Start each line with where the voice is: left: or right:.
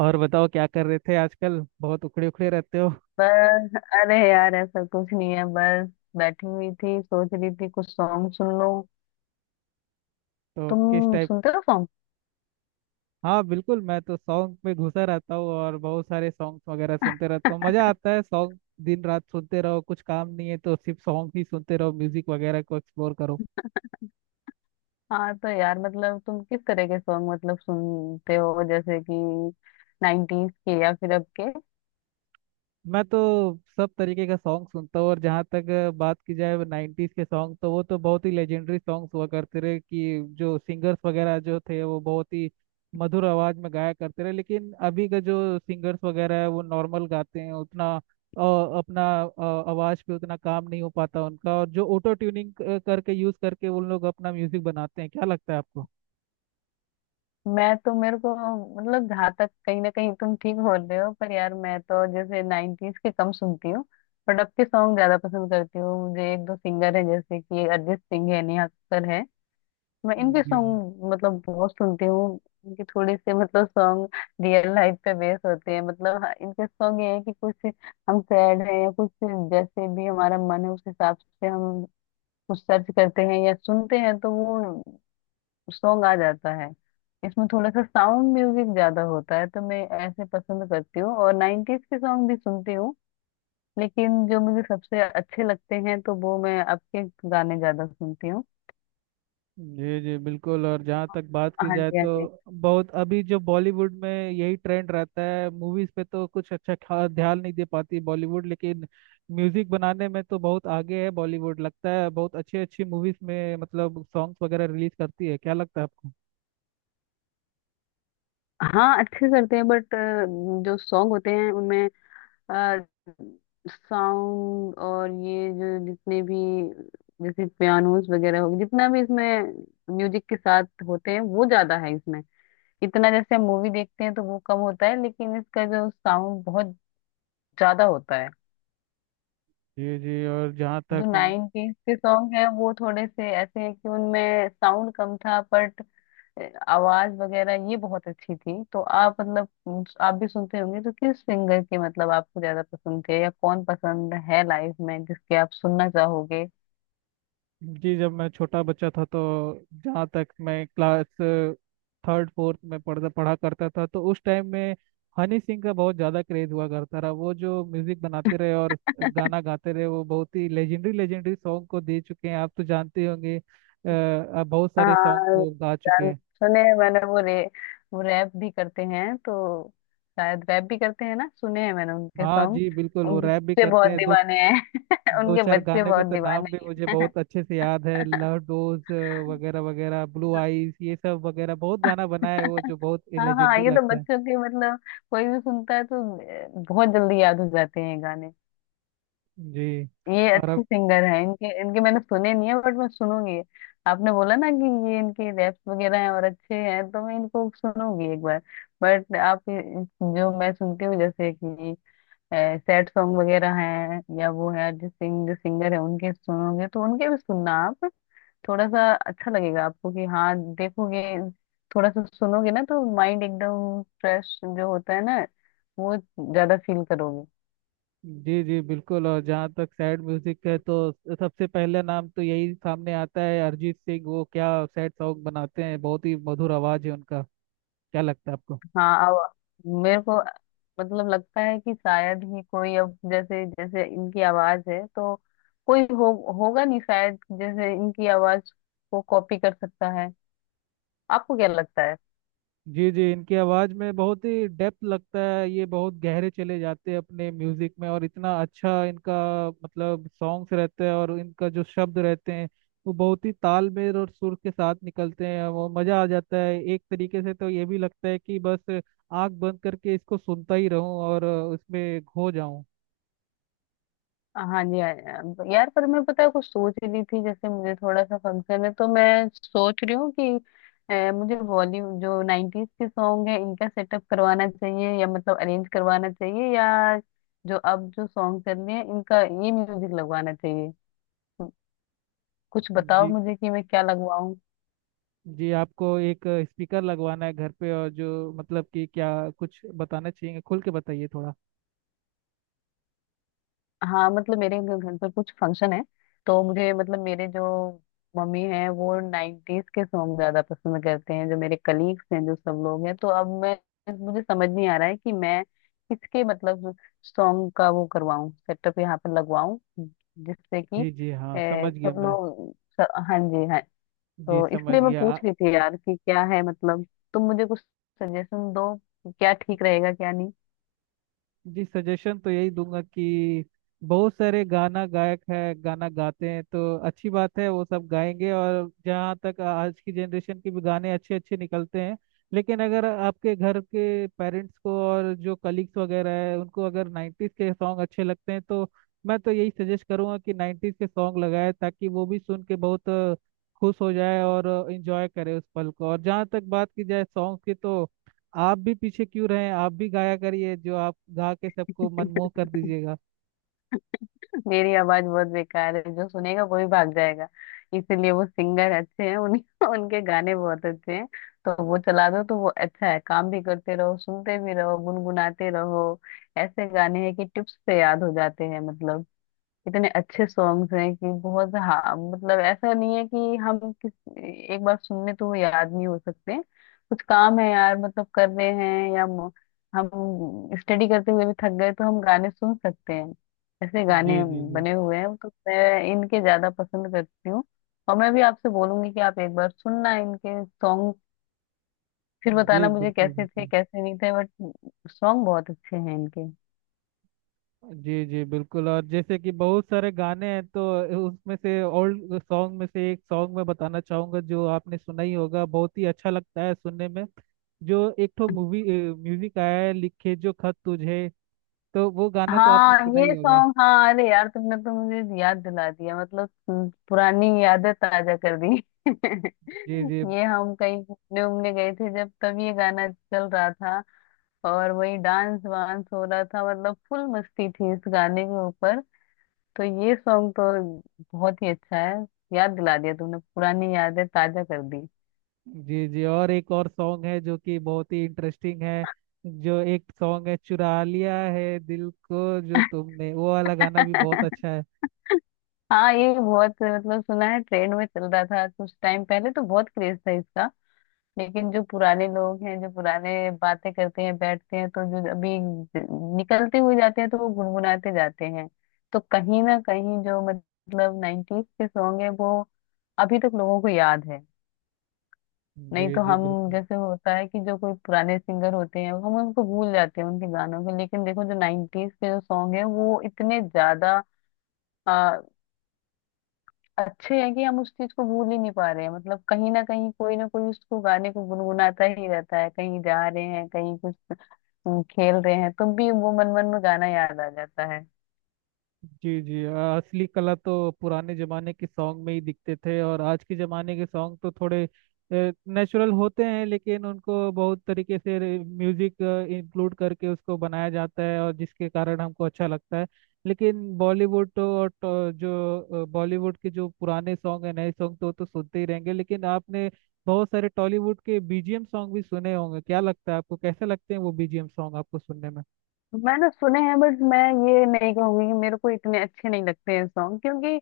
right: और बताओ क्या कर रहे थे आजकल बहुत उखड़े उखड़े रहते हो।
left: बस अरे यार ऐसा कुछ नहीं है। बस बैठी हुई थी, सोच रही थी कुछ सॉन्ग सुन लो।
right: तो किस
left: तुम
right: टाइप।
left: सुनते हो सॉन्ग?
right: हाँ बिल्कुल, मैं तो सॉन्ग में घुसा रहता हूँ और बहुत सारे सॉन्ग्स वगैरह सुनते रहता हूँ। मजा आता है सॉन्ग। दिन रात सुनते रहो, कुछ काम नहीं है तो सिर्फ सॉन्ग ही सुनते रहो, म्यूजिक वगैरह को एक्सप्लोर करो।
left: हाँ तो यार, मतलब तुम किस तरह के सॉन्ग मतलब सुनते हो? जैसे कि नाइनटीज के या फिर अब के?
right: मैं तो सब तरीके का सॉन्ग सुनता हूँ और जहाँ तक बात की जाए नाइन्टीज के सॉन्ग, तो वो तो बहुत ही लेजेंडरी सॉन्ग्स हुआ करते रहे कि जो सिंगर्स वगैरह जो थे वो बहुत ही मधुर आवाज में गाया करते रहे। लेकिन अभी का जो सिंगर्स वगैरह है वो नॉर्मल गाते हैं, उतना अपना आवाज पे उतना काम नहीं हो पाता उनका, और जो ऑटो ट्यूनिंग करके यूज करके उन लोग अपना म्यूजिक बनाते हैं। क्या लगता है आपको।
left: मैं तो मेरे को मतलब, जहाँ तक कहीं ना कहीं तुम ठीक बोल रहे हो, पर यार मैं तो जैसे नाइनटीज के कम सुनती हूँ बट अब के सॉन्ग ज्यादा पसंद करती हूँ। मुझे एक दो सिंगर है जैसे कि अरिजीत सिंह है, नेहा कक्कड़ है। मैं इनके
right: जी
left: सॉन्ग मतलब बहुत सुनती हूँ। इनके थोड़े से मतलब सॉन्ग रियल लाइफ पे बेस होते हैं, मतलब हाँ, इनके सॉन्ग ये है कि कुछ हम सैड हैं या कुछ जैसे भी हमारा मन है उस हिसाब से हम कुछ सर्च करते हैं या सुनते हैं तो वो सॉन्ग आ जाता है। इसमें थोड़ा सा साउंड म्यूजिक ज्यादा होता है तो मैं ऐसे पसंद करती हूँ। और नाइन्टीज के सॉन्ग भी सुनती हूँ लेकिन जो मुझे सबसे अच्छे लगते हैं तो वो मैं अब के गाने ज्यादा सुनती हूँ।
right: जी। जी बिल्कुल, और जहाँ तक बात की
left: हाँ
right: जाए
left: जी हाँ
right: तो
left: जी।
right: बहुत अभी जो बॉलीवुड में यही ट्रेंड रहता है, मूवीज पे तो कुछ अच्छा खा ध्यान नहीं दे पाती बॉलीवुड, लेकिन म्यूजिक बनाने में तो बहुत आगे है बॉलीवुड, लगता है बहुत अच्छी अच्छी मूवीज में मतलब सॉन्ग्स वगैरह रिलीज करती है। क्या लगता है आपको।
left: हाँ अच्छे करते हैं बट जो सॉन्ग होते हैं उनमें साउंड और ये जो जितने भी जैसे पियानोस वगैरह हो जितना भी इसमें म्यूजिक के साथ होते हैं वो ज्यादा है इसमें। इतना जैसे हम मूवी देखते हैं तो वो कम होता है लेकिन इसका जो साउंड बहुत ज्यादा होता है।
right: जी जी। और जहाँ
left: जो
right: तक
left: नाइनटीज के सॉन्ग है वो थोड़े से ऐसे है कि उनमें साउंड कम था बट आवाज वगैरह ये बहुत अच्छी थी। तो आप मतलब आप भी सुनते होंगे तो किस सिंगर की मतलब आपको ज्यादा पसंद थे या कौन पसंद है लाइफ में जिसके आप सुनना चाहोगे?
right: जी, जब मैं छोटा बच्चा था तो जहाँ तक मैं क्लास थर्ड फोर्थ में पढ़ता पढ़ा करता था तो उस टाइम में हनी सिंह का बहुत ज़्यादा क्रेज हुआ करता रहा। वो जो म्यूजिक बनाते रहे और गाना गाते रहे वो बहुत ही लेजेंडरी लेजेंडरी सॉन्ग को दे चुके हैं। आप तो जानते होंगे, आप बहुत सारे सॉन्ग
left: हाँ,
right: को गा चुके
left: गान
right: हैं।
left: सुने हैं मैंने वो रे। वो रैप भी करते हैं तो शायद रैप भी करते हैं ना। सुने हैं मैंने उनके
right: हाँ
left: सॉन्ग।
right: जी बिल्कुल, वो
left: उनके
right: रैप भी
left: बच्चे
right: करते
left: बहुत
right: हैं। दो
left: दीवाने हैं
right: दो
left: उनके
right: चार
left: बच्चे
right: गाने का
left: बहुत
right: तो नाम भी
left: दीवाने
right: मुझे
left: हैं।
right: बहुत अच्छे से याद है, लव डोज वगैरह वगैरह, ब्लू आईज, ये सब वगैरह बहुत गाना बना है वो, जो बहुत
left: हाँ हाँ,
right: लेजेंडरी
left: ये तो
right: लगता है।
left: बच्चों के मतलब कोई भी सुनता है तो बहुत जल्दी याद हो जाते हैं गाने।
right: जी।
left: ये
right: और
left: अच्छे
right: अब
left: सिंगर हैं, इनके इनके मैंने सुने नहीं है बट मैं सुनूंगी। आपने बोला ना कि ये इनके रैप्स वगैरह हैं और अच्छे हैं तो मैं इनको सुनूंगी एक बार। बट जो मैं सुनती हूँ जैसे कि सैड सॉन्ग वगैरह हैं या वो है अरिजीत सिंह जो सिंगर है उनके सुनोगे तो उनके भी सुनना आप। थोड़ा सा अच्छा लगेगा आपको कि हाँ, देखोगे। थोड़ा सा सुनोगे ना तो माइंड एकदम फ्रेश जो होता है ना वो ज्यादा फील करोगे।
right: जी। जी बिल्कुल, और जहाँ तक सैड म्यूजिक है तो सबसे पहला नाम तो यही सामने आता है अरिजीत सिंह। वो क्या सैड सॉन्ग बनाते हैं, बहुत ही मधुर आवाज है उनका। क्या लगता है आपको।
left: हाँ अब मेरे को मतलब लगता है कि शायद ही कोई अब जैसे जैसे इनकी आवाज है तो कोई हो होगा नहीं शायद जैसे इनकी आवाज को कॉपी कर सकता है। आपको क्या लगता है?
right: जी जी, इनकी आवाज़ में बहुत ही डेप्थ लगता है, ये बहुत गहरे चले जाते हैं अपने म्यूजिक में, और इतना अच्छा इनका मतलब सॉन्ग्स रहते हैं, और इनका जो शब्द रहते हैं वो बहुत ही तालमेल और सुर के साथ निकलते हैं। वो मज़ा आ जाता है एक तरीके से, तो ये भी लगता है कि बस आंख बंद करके इसको सुनता ही रहूं और उसमें खो जाऊं।
left: हाँ जी हाँ जी, हाँ। यार पर मैं पता है कुछ सोच ही रही थी, जैसे मुझे थोड़ा सा फंक्शन है तो मैं सोच रही हूँ कि मुझे बॉलीवुड जो नाइन्टीज के सॉन्ग है इनका सेटअप करवाना चाहिए या मतलब अरेंज करवाना चाहिए या जो अब जो सॉन्ग चल रहे हैं इनका ये म्यूजिक लगवाना चाहिए। कुछ बताओ
right: जी
left: मुझे कि मैं क्या लगवाऊं।
right: जी, आपको एक स्पीकर लगवाना है घर पे, और जो मतलब कि क्या कुछ बताना चाहिए, खुल के बताइए थोड़ा।
left: हाँ मतलब घर पर कुछ फंक्शन है तो मुझे मतलब मेरे जो मम्मी हैं वो नाइन्टीज के सॉन्ग ज्यादा पसंद करते हैं, जो मेरे कलीग्स हैं जो सब लोग हैं तो अब मैं मुझे समझ नहीं आ रहा है कि मैं किसके मतलब सॉन्ग का वो करवाऊं सेटअप यहाँ पर लगवाऊं जिससे कि
right: जी जी हाँ, समझ गया
left: सब
right: मैं।
left: लोग हाँ जी हाँ।
right: जी
left: तो
right: समझ
left: इसलिए मैं
right: गया आ-
left: पूछ रही थी यार कि क्या है मतलब तुम मुझे कुछ सजेशन दो कि क्या ठीक रहेगा क्या।
right: जी सजेशन तो यही दूंगा कि बहुत सारे गाना गायक है, गाना गाते हैं तो अच्छी बात है, वो सब गाएंगे। और जहाँ तक आज की जनरेशन के भी गाने अच्छे अच्छे निकलते हैं, लेकिन अगर आपके घर के पेरेंट्स को और जो कलीग्स वगैरह है उनको अगर नाइन्टीज के सॉन्ग अच्छे लगते हैं तो मैं तो यही सजेस्ट करूंगा कि नाइन्टीज के सॉन्ग लगाए, ताकि वो भी सुन के बहुत खुश हो जाए और इंजॉय करे उस पल को। और जहाँ तक बात की जाए सॉन्ग की तो आप भी पीछे क्यों रहे, आप भी गाया करिए, जो आप गा के सबको मनमोह कर दीजिएगा।
left: मेरी आवाज बहुत बेकार है, जो सुनेगा वो ही भाग जाएगा। इसीलिए वो सिंगर अच्छे हैं उन उनके गाने बहुत अच्छे हैं। तो वो चला दो तो वो अच्छा है, काम भी करते रहो सुनते भी रहो गुनगुनाते रहो। ऐसे गाने हैं कि टिप्स पे याद हो जाते हैं, मतलब इतने अच्छे सॉन्ग्स हैं कि बहुत हाँ मतलब ऐसा नहीं है कि हम किस एक बार सुनने तो वो याद नहीं हो सकते। कुछ काम है यार, मतलब कर रहे हैं हम स्टडी करते हुए भी थक गए तो हम गाने सुन सकते हैं। ऐसे
right: जी
left: गाने
right: जी। जी
left: बने हुए हैं तो मैं इनके ज्यादा पसंद करती हूँ। और मैं भी आपसे बोलूंगी कि आप एक बार सुनना इनके सॉन्ग, फिर
right: जी
left: बताना मुझे
right: बिल्कुल
left: कैसे थे
right: बिल्कुल।
left: कैसे नहीं थे बट सॉन्ग बहुत अच्छे हैं इनके।
right: जी जी बिल्कुल, और जैसे कि बहुत सारे गाने हैं तो उसमें से ओल्ड सॉन्ग में से एक सॉन्ग मैं बताना चाहूंगा, जो आपने सुना ही होगा, बहुत ही अच्छा लगता है सुनने में। जो एक तो मूवी म्यूजिक आया है, लिखे जो खत तुझे, तो वो गाना तो आपने
left: हाँ
right: सुना ही
left: ये
right: होगा।
left: सॉन्ग, हाँ अरे यार तुमने तो मुझे याद दिला दिया, मतलब तुम पुरानी यादें ताजा कर दी।
right: जी जी।
left: ये हम कहीं घूमने उमने गए थे जब तब ये गाना चल रहा था और वही डांस वांस हो रहा था, मतलब फुल मस्ती थी इस गाने के ऊपर। तो ये सॉन्ग तो बहुत ही अच्छा है। याद दिला दिया तुमने पुरानी यादें ताजा कर दी।
right: जी जी और एक और सॉन्ग है जो कि बहुत ही इंटरेस्टिंग है, जो एक सॉन्ग है चुरा लिया है दिल को जो तुमने, वो वाला गाना भी बहुत अच्छा है।
left: हाँ ये बहुत मतलब सुना है, ट्रेंड में चल रहा था कुछ टाइम पहले तो बहुत क्रेज था इसका। लेकिन जो पुराने लोग हैं जो पुराने बातें करते हैं बैठते हैं तो जो अभी निकलते हुए जाते हैं तो वो गुनगुनाते जाते हैं। तो कहीं ना कहीं जो मतलब नाइन्टीज के सॉन्ग है वो अभी तक लोगों को याद है। नहीं
right: जी
left: तो
right: जी
left: हम
right: बिल्कुल।
left: जैसे होता है कि जो कोई पुराने सिंगर होते हैं हम उनको भूल जाते हैं उनके गानों को, लेकिन देखो जो नाइन्टीज के जो सॉन्ग है वो इतने ज्यादा आ, अच्छे हैं कि हम उस चीज को भूल ही नहीं पा रहे हैं, मतलब कहीं ना कहीं कोई ना कोई उसको गाने को गुनगुनाता ही रहता है, कहीं जा रहे हैं कहीं कुछ हम खेल रहे हैं तुम भी वो मन मन में गाना याद आ जाता है।
right: जी जी असली कला तो पुराने जमाने के सॉन्ग में ही दिखते थे, और आज के जमाने के सॉन्ग तो थोड़े नेचुरल होते हैं, लेकिन उनको बहुत तरीके से म्यूजिक इंक्लूड करके उसको बनाया जाता है, और जिसके कारण हमको अच्छा लगता है। लेकिन बॉलीवुड तो, और तो जो बॉलीवुड के जो पुराने सॉन्ग है, नए सॉन्ग तो सुनते ही रहेंगे। लेकिन आपने बहुत सारे टॉलीवुड के बीजीएम सॉन्ग भी सुने होंगे, क्या लगता है आपको, कैसे लगते हैं वो बीजीएम सॉन्ग आपको सुनने में।
left: मैंने सुने हैं बट मैं ये नहीं कहूंगी कि मेरे को इतने अच्छे नहीं लगते हैं सॉन्ग क्योंकि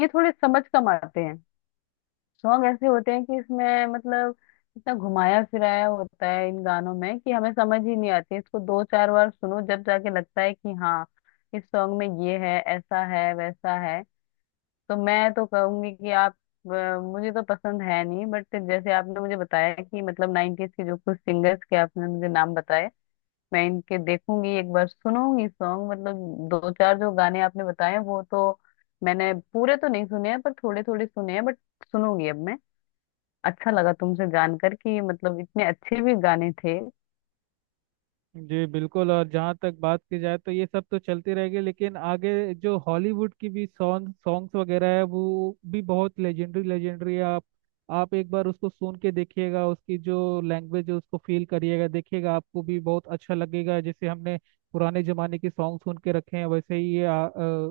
left: ये थोड़े समझ कम आते हैं। सॉन्ग ऐसे होते हैं कि इसमें मतलब इतना घुमाया फिराया होता है इन गानों में कि हमें समझ ही नहीं आती, इसको दो चार बार सुनो जब जाके लगता है कि हाँ इस सॉन्ग में ये है ऐसा है वैसा है। तो मैं तो कहूंगी कि आप मुझे तो पसंद है नहीं बट जैसे आपने मुझे बताया कि मतलब नाइनटीज के जो कुछ सिंगर्स के आपने मुझे नाम बताए मैं इनके देखूंगी एक बार सुनूंगी सॉन्ग, मतलब दो चार जो गाने आपने बताए वो तो मैंने पूरे तो नहीं सुने हैं पर थोड़े थोड़े सुने हैं बट सुनूंगी अब मैं। अच्छा लगा तुमसे जानकर कि मतलब इतने अच्छे भी गाने थे।
right: जी बिल्कुल, और जहाँ तक बात की जाए तो ये सब तो चलती रहेगी, लेकिन आगे जो हॉलीवुड की भी सॉन्ग सॉन्ग्स वगैरह है वो भी बहुत लेजेंडरी लेजेंडरी है। आप एक बार उसको सुन के देखिएगा, उसकी जो लैंग्वेज है उसको फील करिएगा, देखिएगा आपको भी बहुत अच्छा लगेगा। जैसे हमने पुराने जमाने के सॉन्ग सुन के रखे हैं वैसे ही ये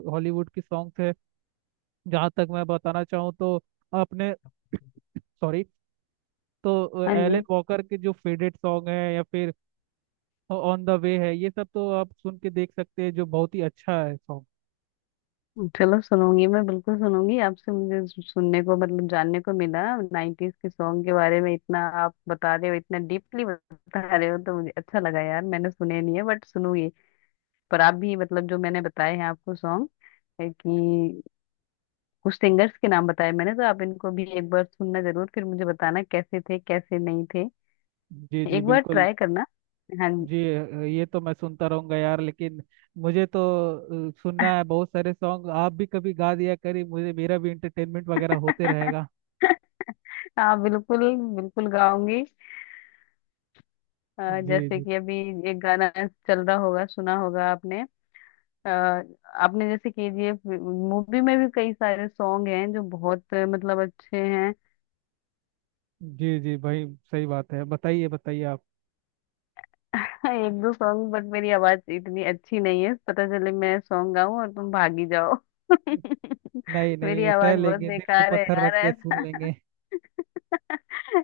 right: हॉलीवुड की सॉन्ग्स है। जहाँ तक मैं बताना चाहूँ तो अपने सॉरी, तो
left: हाँ
right: एलन
left: जी।
right: वॉकर के जो फेवरेट सॉन्ग है या फिर ऑन द वे है, ये सब तो आप सुन के देख सकते हैं, जो बहुत ही अच्छा है सॉन्ग।
left: चलो सुनूंगी मैं बिल्कुल सुनूंगी, आपसे मुझे सुनने को मतलब जानने को मिला नाइन्टीज के सॉन्ग के बारे में। इतना आप बता रहे हो इतना डीपली बता रहे हो तो मुझे अच्छा लगा यार, मैंने सुने नहीं है बट सुनूंगी। पर आप भी मतलब जो मैंने बताए हैं आपको सॉन्ग, कि कुछ सिंगर्स के नाम बताए मैंने, तो आप इनको भी एक बार सुनना जरूर फिर मुझे बताना कैसे थे कैसे नहीं थे।
right: जी जी
left: एक बार
right: बिल्कुल।
left: ट्राई करना। हाँ जी।
right: जी ये तो मैं सुनता रहूंगा यार, लेकिन मुझे तो सुनना है बहुत सारे सॉन्ग, आप भी कभी गा दिया करिए, मुझे मेरा भी इंटरटेनमेंट वगैरह होते रहेगा।
left: हाँ बिल्कुल, बिल्कुल गाऊंगी।
right: जी
left: जैसे
right: जी।
left: कि अभी एक गाना चल रहा होगा, सुना होगा आपने। आपने जैसे केजीएफ मूवी में भी कई सारे सॉन्ग हैं जो बहुत मतलब अच्छे हैं।
right: जी जी भाई, सही बात है, बताइए बताइए आप।
left: एक दो सॉन्ग बट मेरी आवाज इतनी अच्छी नहीं है, पता चले मैं सॉन्ग गाऊं और तुम भागी जाओ।
right: नहीं
left: मेरी
right: नहीं, सह
left: आवाज बहुत
right: लेंगे दिल पे
left: बेकार है
right: पत्थर
left: यार,
right: रख के सुन
left: ऐसा
right: लेंगे।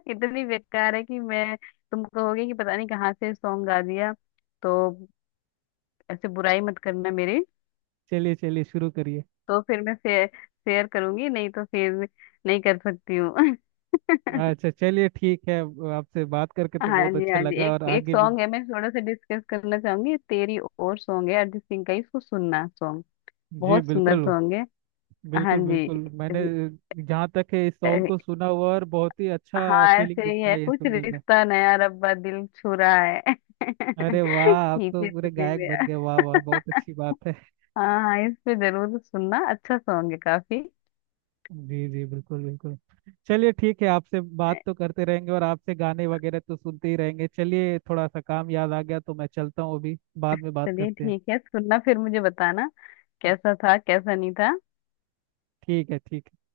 left: इतनी बेकार है कि मैं तुम कहोगे कि पता नहीं कहाँ से सॉन्ग गा दिया। तो ऐसे बुराई मत करना मेरी।
right: चलिए चलिए शुरू करिए।
left: तो फिर मैं शेयर शेयर करूंगी, नहीं तो फिर नहीं कर सकती हूँ।
right: अच्छा चलिए ठीक है, आपसे बात करके तो
left: हाँ
right: बहुत
left: जी
right: अच्छा
left: हाँ जी,
right: लगा,
left: एक
right: और
left: एक
right: आगे भी
left: सॉन्ग है मैं थोड़ा सा डिस्कस करना चाहूंगी तेरी और सॉन्ग है अरिजीत सिंह का, इसको सुनना सॉन्ग,
right: जी
left: बहुत सुंदर
right: बिल्कुल
left: सॉन्ग है। हाँ
right: बिल्कुल
left: जी
right: बिल्कुल। मैंने
left: रि-
right: जहाँ तक है इस
left: अ,
right: सॉन्ग को सुना हुआ, और बहुत ही अच्छा
left: हाँ
right: फीलिंग
left: ऐसे ही
right: देता
left: है
right: है ये
left: कुछ
right: सुनने में।
left: रिश्ता नया रब्बा दिल छू रहा है
right: अरे वाह, आप तो
left: खींचे
right: पूरे
left: तुझे
right: गायक बन
left: मेरा।
right: गए, वाह वाह, बहुत अच्छी बात है।
left: हाँ हाँ, इस पे जरूर सुनना, अच्छा सॉन्ग है काफी।
right: जी जी बिल्कुल बिल्कुल। चलिए ठीक है, आपसे बात तो करते रहेंगे और आपसे गाने वगैरह तो सुनते ही रहेंगे। चलिए थोड़ा सा काम याद आ गया तो मैं चलता हूँ अभी, बाद में बात
left: चलिए
right: करते हैं।
left: ठीक है, सुनना फिर मुझे बताना कैसा था कैसा नहीं था।
right: ठीक है ठीक है।